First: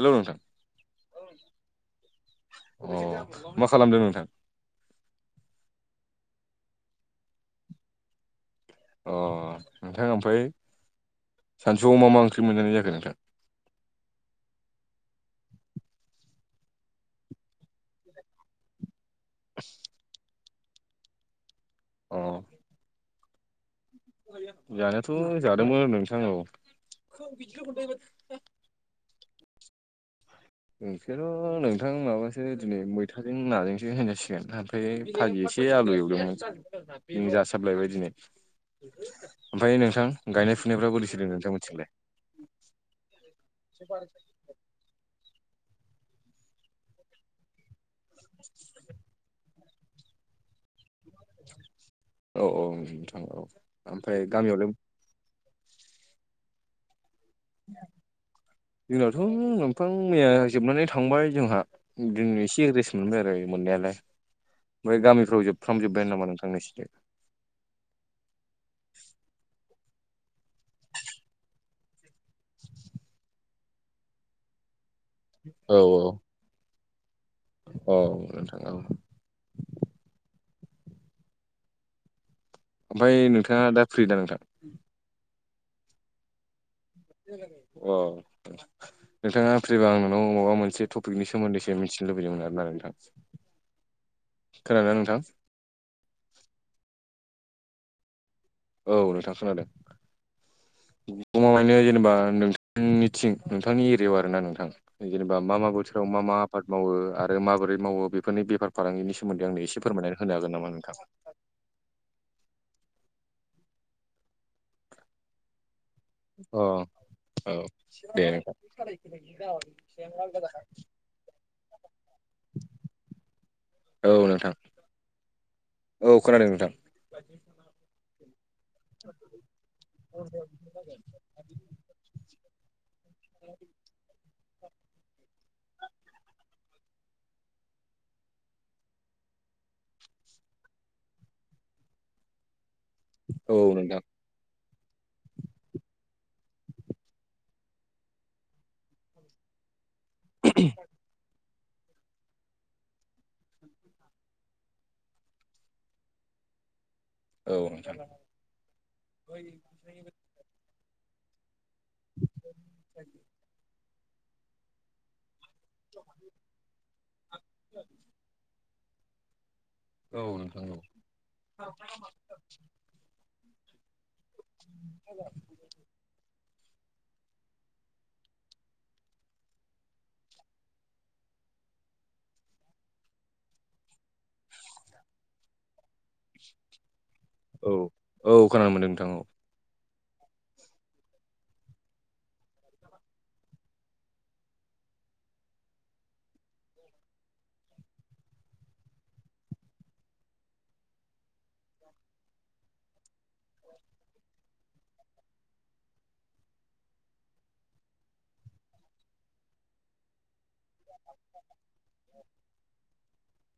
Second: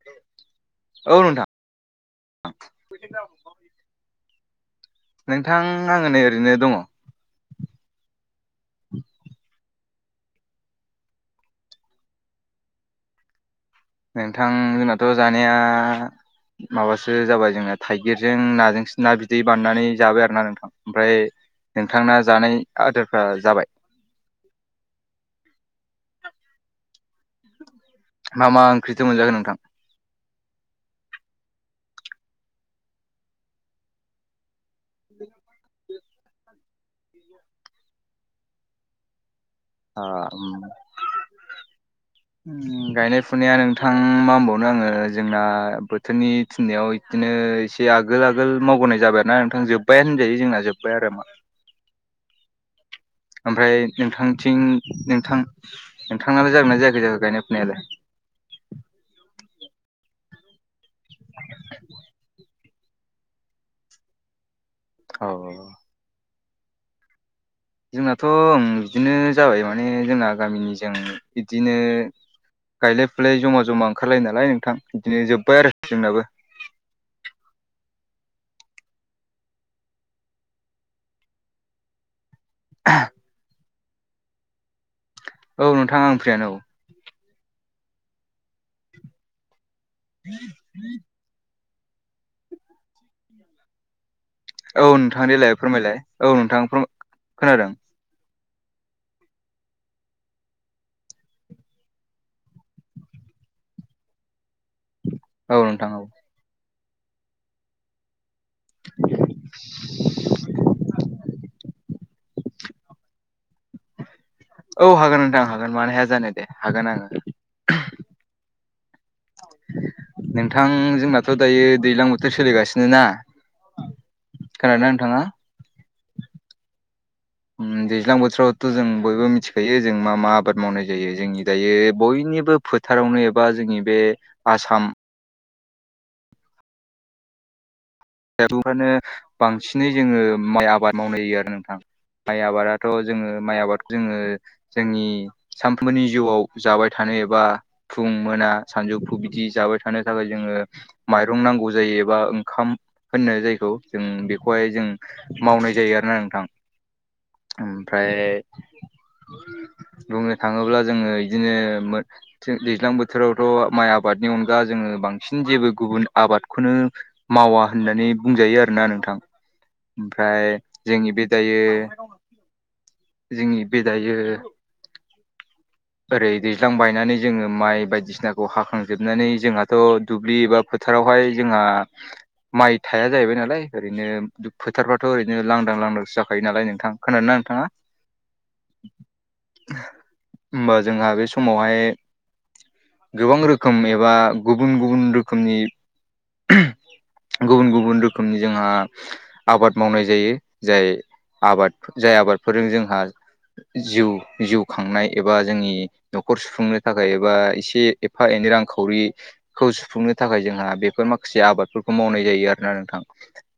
Hello नोंथां औ नोंथां अ मा खालामदों नोंथां। नोंथां आङो नै ओरैनो दङ। अ नोंथां ओमफ्राय सानसुआव मा मा ओंख्रि मोनजानाय जाखोना नोंथां नोंथां जोंनाथ' जानाया माबासो जाबाय जोंना थाइगिरजों नाजों। ना बिदि बाननानै जाबाय आरो ना नोंथां ओमफ्राय नोंथांना अ जानाय आदारफ्रा जाबाय। जानायाथ' जादोंमोन नोंथांङा मा म ओंख्रिथो मोनजागोन नोंथां। नोंसोरथ' नोंथां माबासो दिनै मैथाजों नाजोंसो होनजासिगोन ओमफ्राय। थाजि एसे आलु एवलोनस बेनो जासाबलायबाय दिनै। ओमफ्राय नोंथां गायनाय फुनायफ्रा बोरै सोदों नोंथां मिथिलाय। गायनाय फुनाया नोंथां मा होनबावनो आङो। जोंना बोथोरनि थिननायाव बिदिनो एसे आगोल आगोल मावबोनाय जाबाय ना नोंथां जोब साया होनजायो जोंना जोब्बाय आरो मा। औ औ। औ ओमफ्राय नोंथांथिं नोंथां नोंथाङालाय जागोन नना जाय जा गायनाय। फुनायालाय जोंनावथ' दंफां मैया जोबनानै। थांबाय जोंहा दिननो एसे एड्रेस मोनबाय आरो मोननायालाय। ओमफ्राय औ गामिफ्राव औ जोबफ्रामजोब्बायानो नामा नोंथांनिसोरो जोंनाथ' बिदिनो जाबाय माने जोंना गामिनिजों बिदिनो गायलाय फुलाय जमा जमा ओंखारलायो नालाय नोंथां बिदिनो जोब्बाय औ आरो औ जोंनाबो। औ थ ओमफफ्राय नोंथाङा दा फ्रि दा नोंथां। औ नोंथां आं फ्रियानो औ। अ नोंथाङा फैबा आंननाव माबा मोनसे टपिकनि सायाव सोमोन्दैसो मिथिनो लुबैदोंमोन आरो ना नोंथां। औ नोंथां देलाय फोरमायलाय औ नोंथां खोनादों। औ नोंथां खोनादों। दङायनो जेनेबा नोंथांनिथिं नोंथांनि एरियायाव आर ना नोंथां। जेनेबा मा औ मा नोंथां औ बोथोराव मा मा आबाद मावो आरो माबोरै मावो बे बेफोरनि बेफारालांगनि सोमोन्दै आंनो ए फोरमायनानै होन हागोन नामा नोंथाङा। औ हागोन नोंथां हागोन मानो हाया जानो दे हागोन अ आङो। औ द नोंथां जोंनाथ' दायो दैज्लां बोथोर सोलिगासिनो ना औ नोंथां खोनादोंना नोंथाङा? औ खोनादों नोंथां। दैज्लां बोथोरावथ' जों बयबो मिथिखायो जों मा मा आबाद मावनाय जायो जोंनि। दायो बयनिबो फोथारावनो एबा जोंनि बे आसाम फौफ्रनो बांसिनै जोङो माइ आबाद मावनाय होायो आरो नोंथां माइ आबादा। थ' जोङो औ माइ आबादखौ नोंथां जोङो जोंनि सानफ्रोमबोनि जिउआव जाबाय थानो एबा। फुं मोना सानजौफु बिदि जाबाय थानो थाखाय जोङो माइरं नांगौ जायोबा ओंखाम। होननो जायखौ जों बेखौहाय जों मावनाय जायो आरोना नोंथां। औ नोंथां ओमफ्राय बुङो थाङोब्ला जोङो बिदिनो दैज्लां बोथोरावथ' माइ आबादनि अनगा जोङो बांसिन बांसिन जेबो गुबुन आबादखौनो मावा होननानै बुं जायो आरोोना नोंथां औ ओमफ्राय नोंथां जोंनि बे दायो जोंनि बे दायो ओरै दैज्लां बायनानै जोङो माइ बायदिसिनाखौ हाखांजोबनानै जोंहाथ' दुब्लि एबा फोथारावहाय जोंहा माइ थाया जाहैबाय नालाय ओरैनो फोारफथ' ओरैनो लांदां लांदां जाखायो नालाय नोंथां खोनादों ना नोंथाङा? औ औ खोनानो मोनदों नोंथां औ हबा जोंहा बे समावहाय गोबां रोखोम एबा गुबुन गुबुन रोखोमनि गुबुन गुबुन रोखोमनि जोंहा आबाद मावनाय जायो जाय आबाद जाय आबादफोरजों जोंहा जिउ जिउ खांनाय एबा जोंनि न'खर सुफुंनो थाखाय एबा एसे एफा एनै रांखावरिखौ सुफुंनो थाखाय जोंहा बे बेफोर माखासे आबादफोरखौ मावनाय जायो आरोोना नोंथां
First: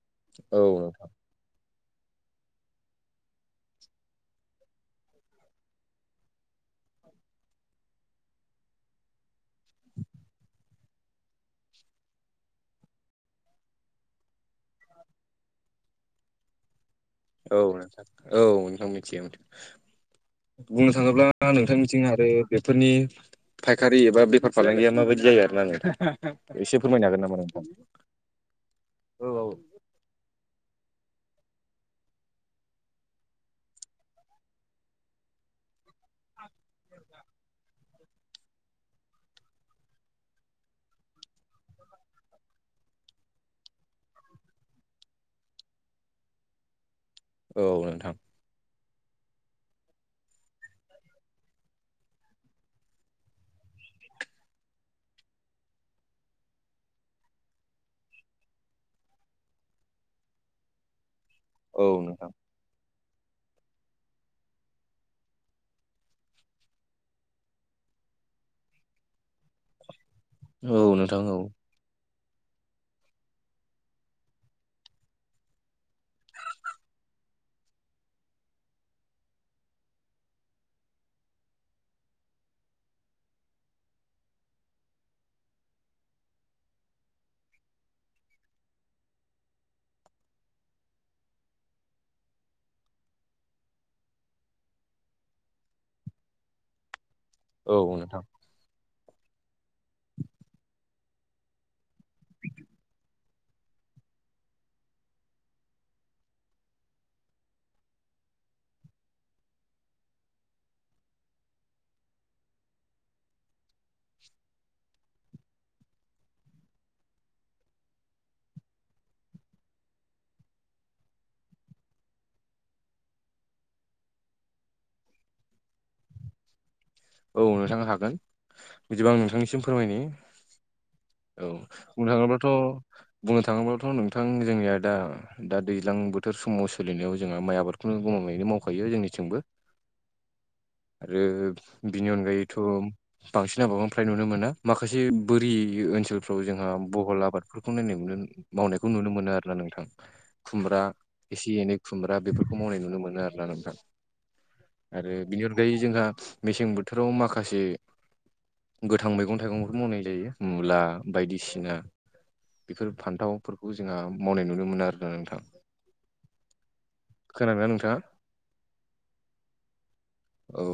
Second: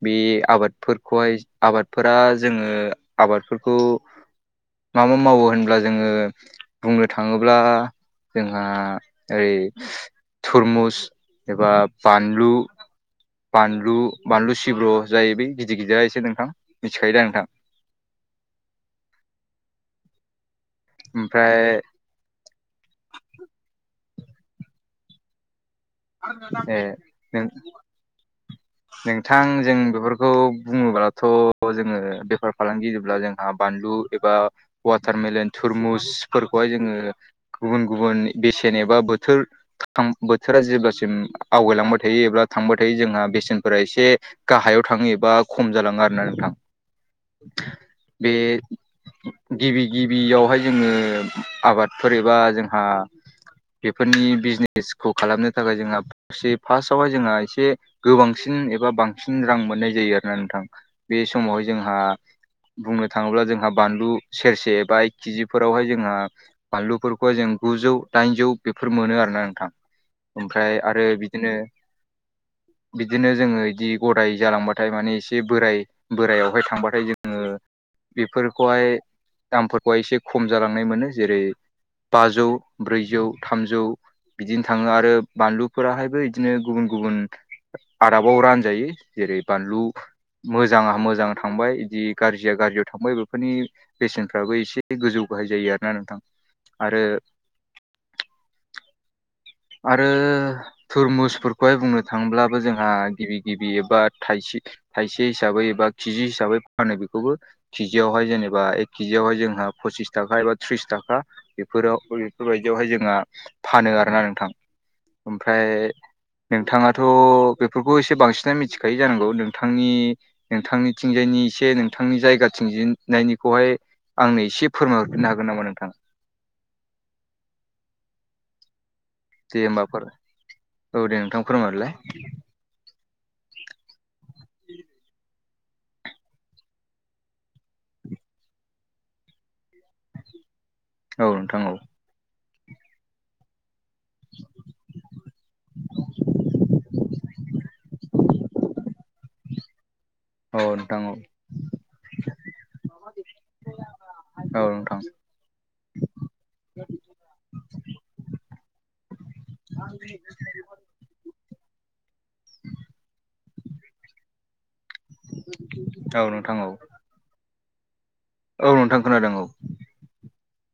बे औ आबादफोरखौहाय आबादफोरा जोङो आबादफोरखौ मा मा मावो होनब्ला जोङो बुंनो थाङोब्ला जोंहा ओरै थुरमुस एबा बानलु बानलु बानलु सिब्र' जायो बे गिदिर गिदिर एसे नोंथां मिथिखायो दा नोंथां? औ नोंथां औ नोंथां मिथियो बुंनो थाङोब्ला ओमफ्राय नोंथांनिथिं आरो बेफोरनि फायखारि एबा बेफार फालांगिया माबायदि जायो आरोना नोंथां। ए एसे फोरमायनो हागोन नामा नों नोंथां औ औ बु्लाथ' जोङो बेफार फालांगि जब्ला जोंहा बानलु एबा वाटारमेलेन थुरमुस फोरखौहाय जोङो गुबुन गुबुन बेसेन एबा बोथोर बोथोरा जेब्ला सिम आवगायलांबाय थायो एबा थांबाय थायो जोंहा बेसेनफोरा एसे गाहायाव थाङो एबा खम जालाङो आरो ना नोंथां। औ नोंथां बे गिबि गिबियावहाय जोङो आबादफोर एबा जोंहा बेफोरनि बिजनेसखौ खालामनो थाखाय जोंहा फार्स्टआवहाय जोंहा एसे गोबांसिन एबा बांसिन रां मोननाय जायो आरो ना नोंथां। बे समावहाय औ जोंहा नोंथां बुंनो थाङोब्ला जोंहा बानलु सेरसे बा एक केजि फोरावहाय जोंहा बानलुफोरखौहाय जों गुजौ दाइनजौ बेफोर मोनो आरोना नोंथां। ओमफ्राय औ आरो नोंथां औ बिदिनो बिदिनो जोङो बिदि गदाय जालांबाथाय माने एसे बोराय बोरायावहाय थांबाथाय जोङो बेफोरखौहाय दामफोरखौहाय एसे खम जालांनाय मोनो जेरै बाजौ ब्रैजौ थामजौ बिदिनो थाङो आरो बानलुफोराहायबो बिदिनो गुबुन गुबुन आदाबाव रानजायो जेरै बानलु मोजाङा मोजां थांबाय बिदि गाज्रिया गाज्रियाव थांबाय बेफोरनि बेसेनफ्राबो एसे गोजौ गाहाय जायो आरोना नोंथां आरो औ नोंथां आरो थुरमुसफोरखौहाय बुंनो थाङ्लाबो जोंहा गिबि गिबि एबा थाइसे थाइसे हिसाबै एबा केिजि हिसाबै फानो बेखौबो। केजियावहाय जेनेबा एक केजियावहाय जोंहा पसिस थाखा एबा थ्रिस थाखा। बेफोराव बेफोरबायदियावहाय जोंहा फानो आरोना नोंथां ओमफ्राय। नोंथाङाथ' बेफोरखौ एसे बांसिनानो मिथिखायो जानांगौ नोंथांनि नोंथांनि थिंजायनि एसे नोंथांनि जायगा थंजायनायनिखौहाय। आंनो एसे फोरमायहरफिननो हागोन नामा नोंथाङा। औ नोंथांनो हागोन बिदिबा आं नों दे आंनिसिम फोरमायनि होमबाफोर दे नोंथां औ फोरमायहरलाय बुंनो थाङोब्लाथ' बुंनो थाङोब्लाथ' नोंथां जोंनिया दा दा दैज्लां बोथोर समाव सोलिनायाव जोंहा माइ आबादखौनो गोमामायैनो मावखायो जोंनिथिंबो। आरो औ नोंथां औ बिनि अनगायैथ' बांसिन आबनो फ्रफ्राय नुनो मोना माखासे बोरि ओनसोलफ्राव जोंहा बहल आबादफोरखौ नायनाय मोनो। मावनायखौ नुनो मोनो आरो। नोंथां औ खुमब्रा नोंथां औ एसे एनै खुमब्रा बेफोरखौ मावनाय नुनो मोनो आरो ना नोंथां। औ नोंथां। आरो बिनि अनगायै जोंहा मेसें बोथोराव माखासे। गोथां मैगं थाइगंफोर मावनाय जायो मुला बायदिसिना। बेफोर फान्थावफोरखौ जोंहा मावनाय नुनो मोनो आरो। औ नोंथां औ खोनादोना नोंथाङा। औ नोंथां खोनादों औ। औ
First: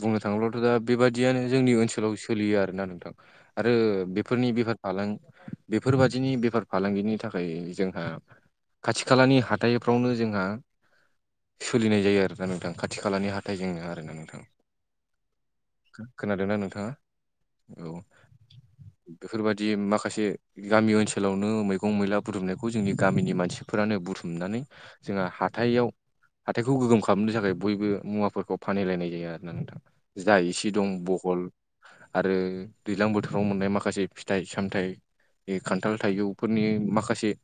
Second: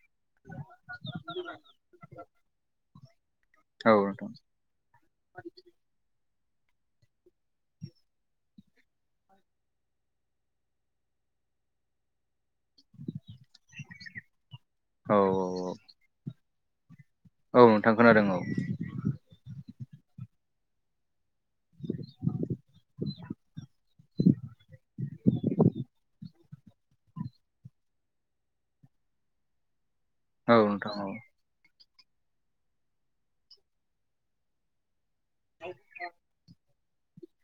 बुंनो थाङोब्लाथ' दा बेबादियानो जोंनि ओनसोलाव सोलियो आरोना नोंथां। आरो औ नोंथां बेफोरनि बेफार फालां बेफोरबादिनि बेफार फालांगिनि थाखाय जोंहा। खाथि खालानि हाथाइफ्रावनो जोंहा सोलिनाय जायो आरोना नोंथां खाथि खालानि हाथाय जेंना आरोोना नोंथां। औ। खोनादोंना नोंथाङा औ बेफोरबायाददि माखासे गामि ओनसोलावनो मैगं मैला बुथुमनायखौ जोंनि गामिनि मानसिफोरानो बुथुमनानै। जोंहा हााइाव हााइखौ गोगोम खालामनो थाखाय बयबो मुवाफोरखौ फानहलायनाय जायो आरोना नोंथां जा औ इसे दं नोंथां औ बहल आरो दैज्लां बोथोराव मोननाय माखासे फिथाइ-सामथाइ बे खान्थाल थाइजौफोरनि माखासे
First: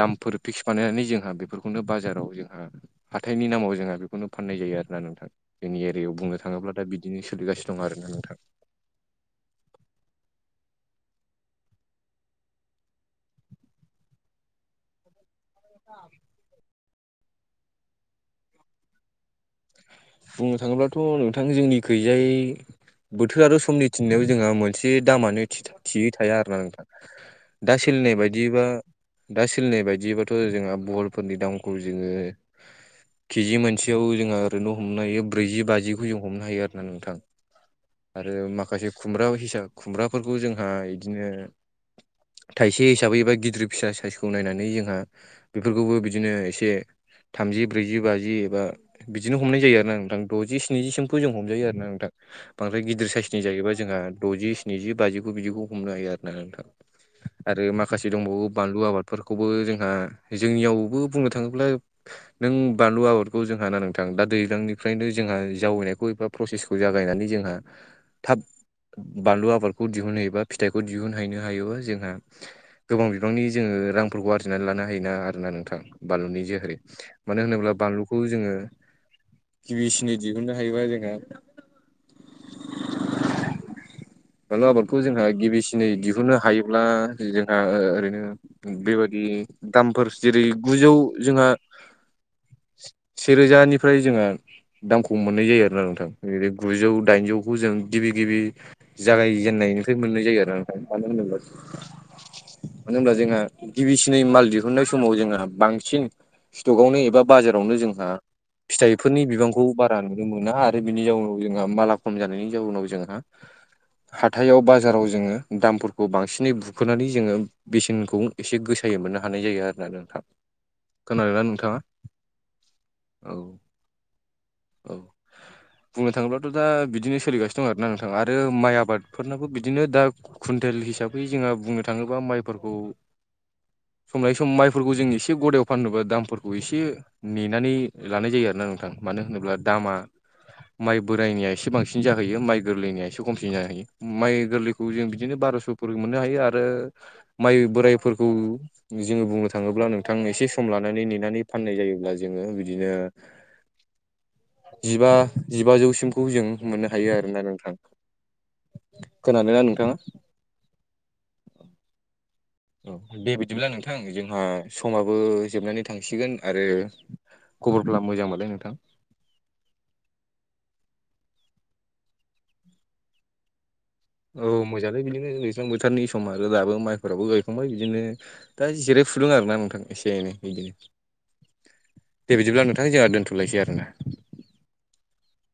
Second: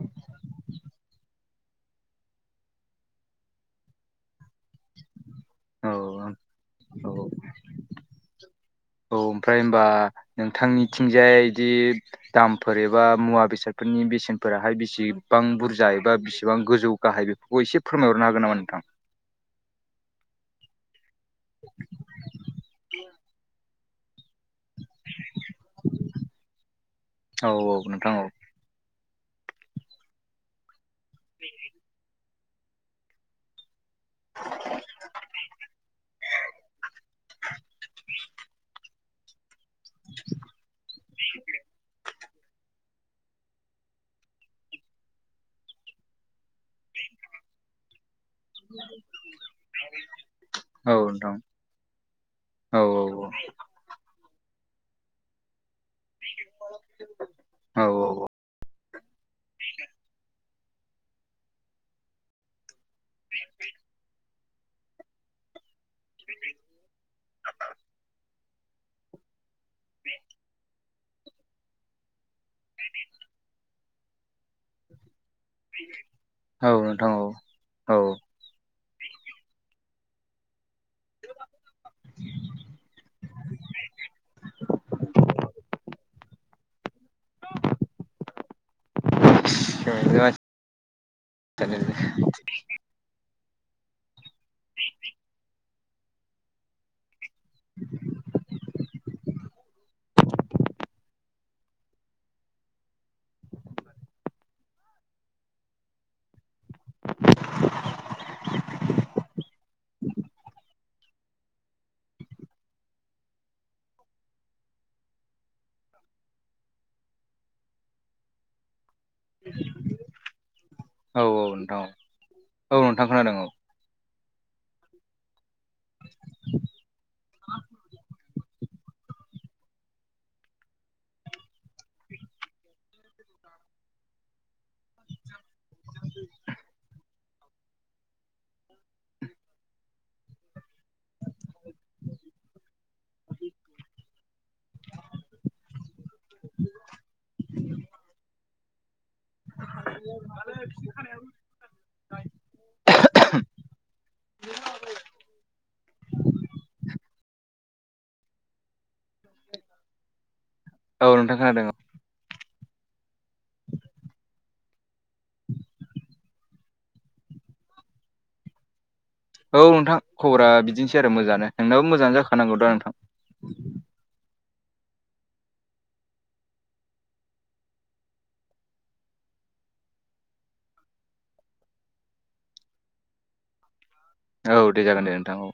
दामफोर फिक्स बानायनानै जोंहा बेफोरखौनो बाजाराव जोंहा हाथाइनि नामाव जोंहा बेखौनो फाननाय जायो आरोना नोंथां। जोंनि एरियायाव बुंनो थाङोब्ला दा औ बिदिनो सलिगानो दं आरो ना नोंथाङा। औ ओमफ्राय होनबा नोंथांनिथिंजाय बिदि दामफोर एबा मुवा बेसादफोरनि बेसेनफोराहाय बेसे बेसेबां बुरजा एबा बिसिबां गोजौ गाहाय बेफोरखौ एसे फोरमायहरनो हागोन नामा नोंथां। बुंनो थाङोब्लाथ' नोंथां जोंनि गैजायै बोथोर आरो समनि। थिनायाव जोंहा मोनसे दामानो थियै थाया आरो ना नोंथां। औ दा औ नोंथां सोलिनाय औ बायदिबा दा सोलिनाय बायदिबाथ' जोंहा बल फोरनि दामखौ जोङो केजि मोनसेयाव जोंहा ओरैनो हमनो हायो ब्रैजि बाजिखौ जों हमनो हायो आरो ना नोंथां। आरो माखासे खुमब्रा हिसाब खुमब्राफोरखौ जोंहा बिदिनो। थाइसे हिसाबै एबा गिदिर फिसा साइसखौ नायनानै जोंहा बेफोरखौबो बिदिनो एसे थामजि ब्रैजि बि एबा बिदिनो हमनाय जायो आरोना नोंथां द'जि औ स्निजिसिमखौ जों नोंथां हमजायो आरोना नोंथां। औ बांद्राय गिदिर साइसनि जाहैबा जोंहा द'जि स्निजि बाजिखौ बिदिखौ हमनो हायो आरो ना नोंथां आरो औ माखासे दंबावो बानलु आबाद। फोरखौबो जोंहा जोंनियावबो बुंनो थाङोब्ला नों बानलु आबादखौ जोंहा ना नोंथां। दा दैज्लांनिफ्रायनो जोंहा जावैनायखौ एबा प्रसेसखौ जागायनानै जोंहा थाब बानलु आबादखौ दिहुनहयोबा फिथाइखौ दिहुनहैनो हायोबा जोंहा। गोबां बिबांनि जोङो रांफोरखौ आरजिनानै लानो हायोना आरोना नोंथां। बानलुनि औ जेहरै नोंथां औ मानो होनोब्ला औ बानलुखौ जोङो। गिबिसिन दिहुननो हायोबा जोंहा बानलु आबादखौ जोंहा गिबिसिनै दिहुननो हायोब्ला जोंहा ओरैनो बेबादि औ दामफोर जेरै गुजौ जोंहा सेरोजानि फ्राय जोंहा दामखौ मोननाय जायो आरोना नोंथां जेरै गुजौ दाइनजौखौ जों गिबि गिबि जागायजेननायनिफ्राय मोननाय जायो आर ना मानो होनोब्ला मानो होनब्ला जोंहा गिबिसिनै माल दिहुननाय समाव जोंहा बांसिन स्टकआवनो एबा बाजारावनो जोंहा फिथाइफोरनि बिबांखौ बारा नुनो मोना आरो बिनि जाउनाव जोंहा माला खम जानायनि जाउनाव जोंहा हाथायाव बाजाराव जोङो दामफोरखौ बांसिनै बुखोनानै जोङो बेसेनखौ एसे गोसायै मोननो हानाय जायो आरो ना नोंथां खोनादोंना नोंथां नोंथाङा? औ नोंथां खोनादों औ। औ। बुंनो थाङोब्लाथ' दा बिदिनो सोलिगासिनो दं आरोना नोंथाङा आरो माइ आबादफोरनाबो बिदिनो दा कुइन्टेल हिसाबै जोंहा बुंनो थांङोब्ला माइफोरखौ समनाय सम माइफोरखौ जों एसे गदायाव फाननोबा दामफोरखौ एसे नेनानै लानाय जायो आरोना नोंथां मानो होनोब्ला दामा माइ बोरायनाया एसे बांसिन जाहैयो माइ गोरलैनिया एसे खमसिन जाहैयो माइ गोरलैखौ जों बिदिनो बार'स' फोर मोननो हायो आरो माइ बोराइफोरखौ जोङो बुंनो थांङोब्ला नोंथां एसे सम लानानै नेनानै फाननाय जायोब्ला जोंङो बिदिनो जिबा जिबाजौसिमखौ जों मोननो हायो आरोना नोंथां। खोनादोना नोंथाङा? औ नोंथां खोनादों। औ दे बिदिब्ला नोंथां जोंहा समाबो जोबनानै थांसिगोन आरो खबरफोरा मोजां मालाय नोंथां? औ नोंथां खबरा बिदिनोसै आरो मोजाङानो नोंनाबो मोजां जाखाानांगौ दा नोंथां। औ मोजाङानो बिदिनो दैसे्लां बोथोरनि सम आरो दाबो माइफोराबो गायखांबाय बिदिनो दा जिराय फुलुं आरोना नोंथां एसे एनै बिदिनो दे बिदिब्ला नोंथां जोंहा दोनथ'लायसै आरोना। औ दे जागोन दे नोंथां औ।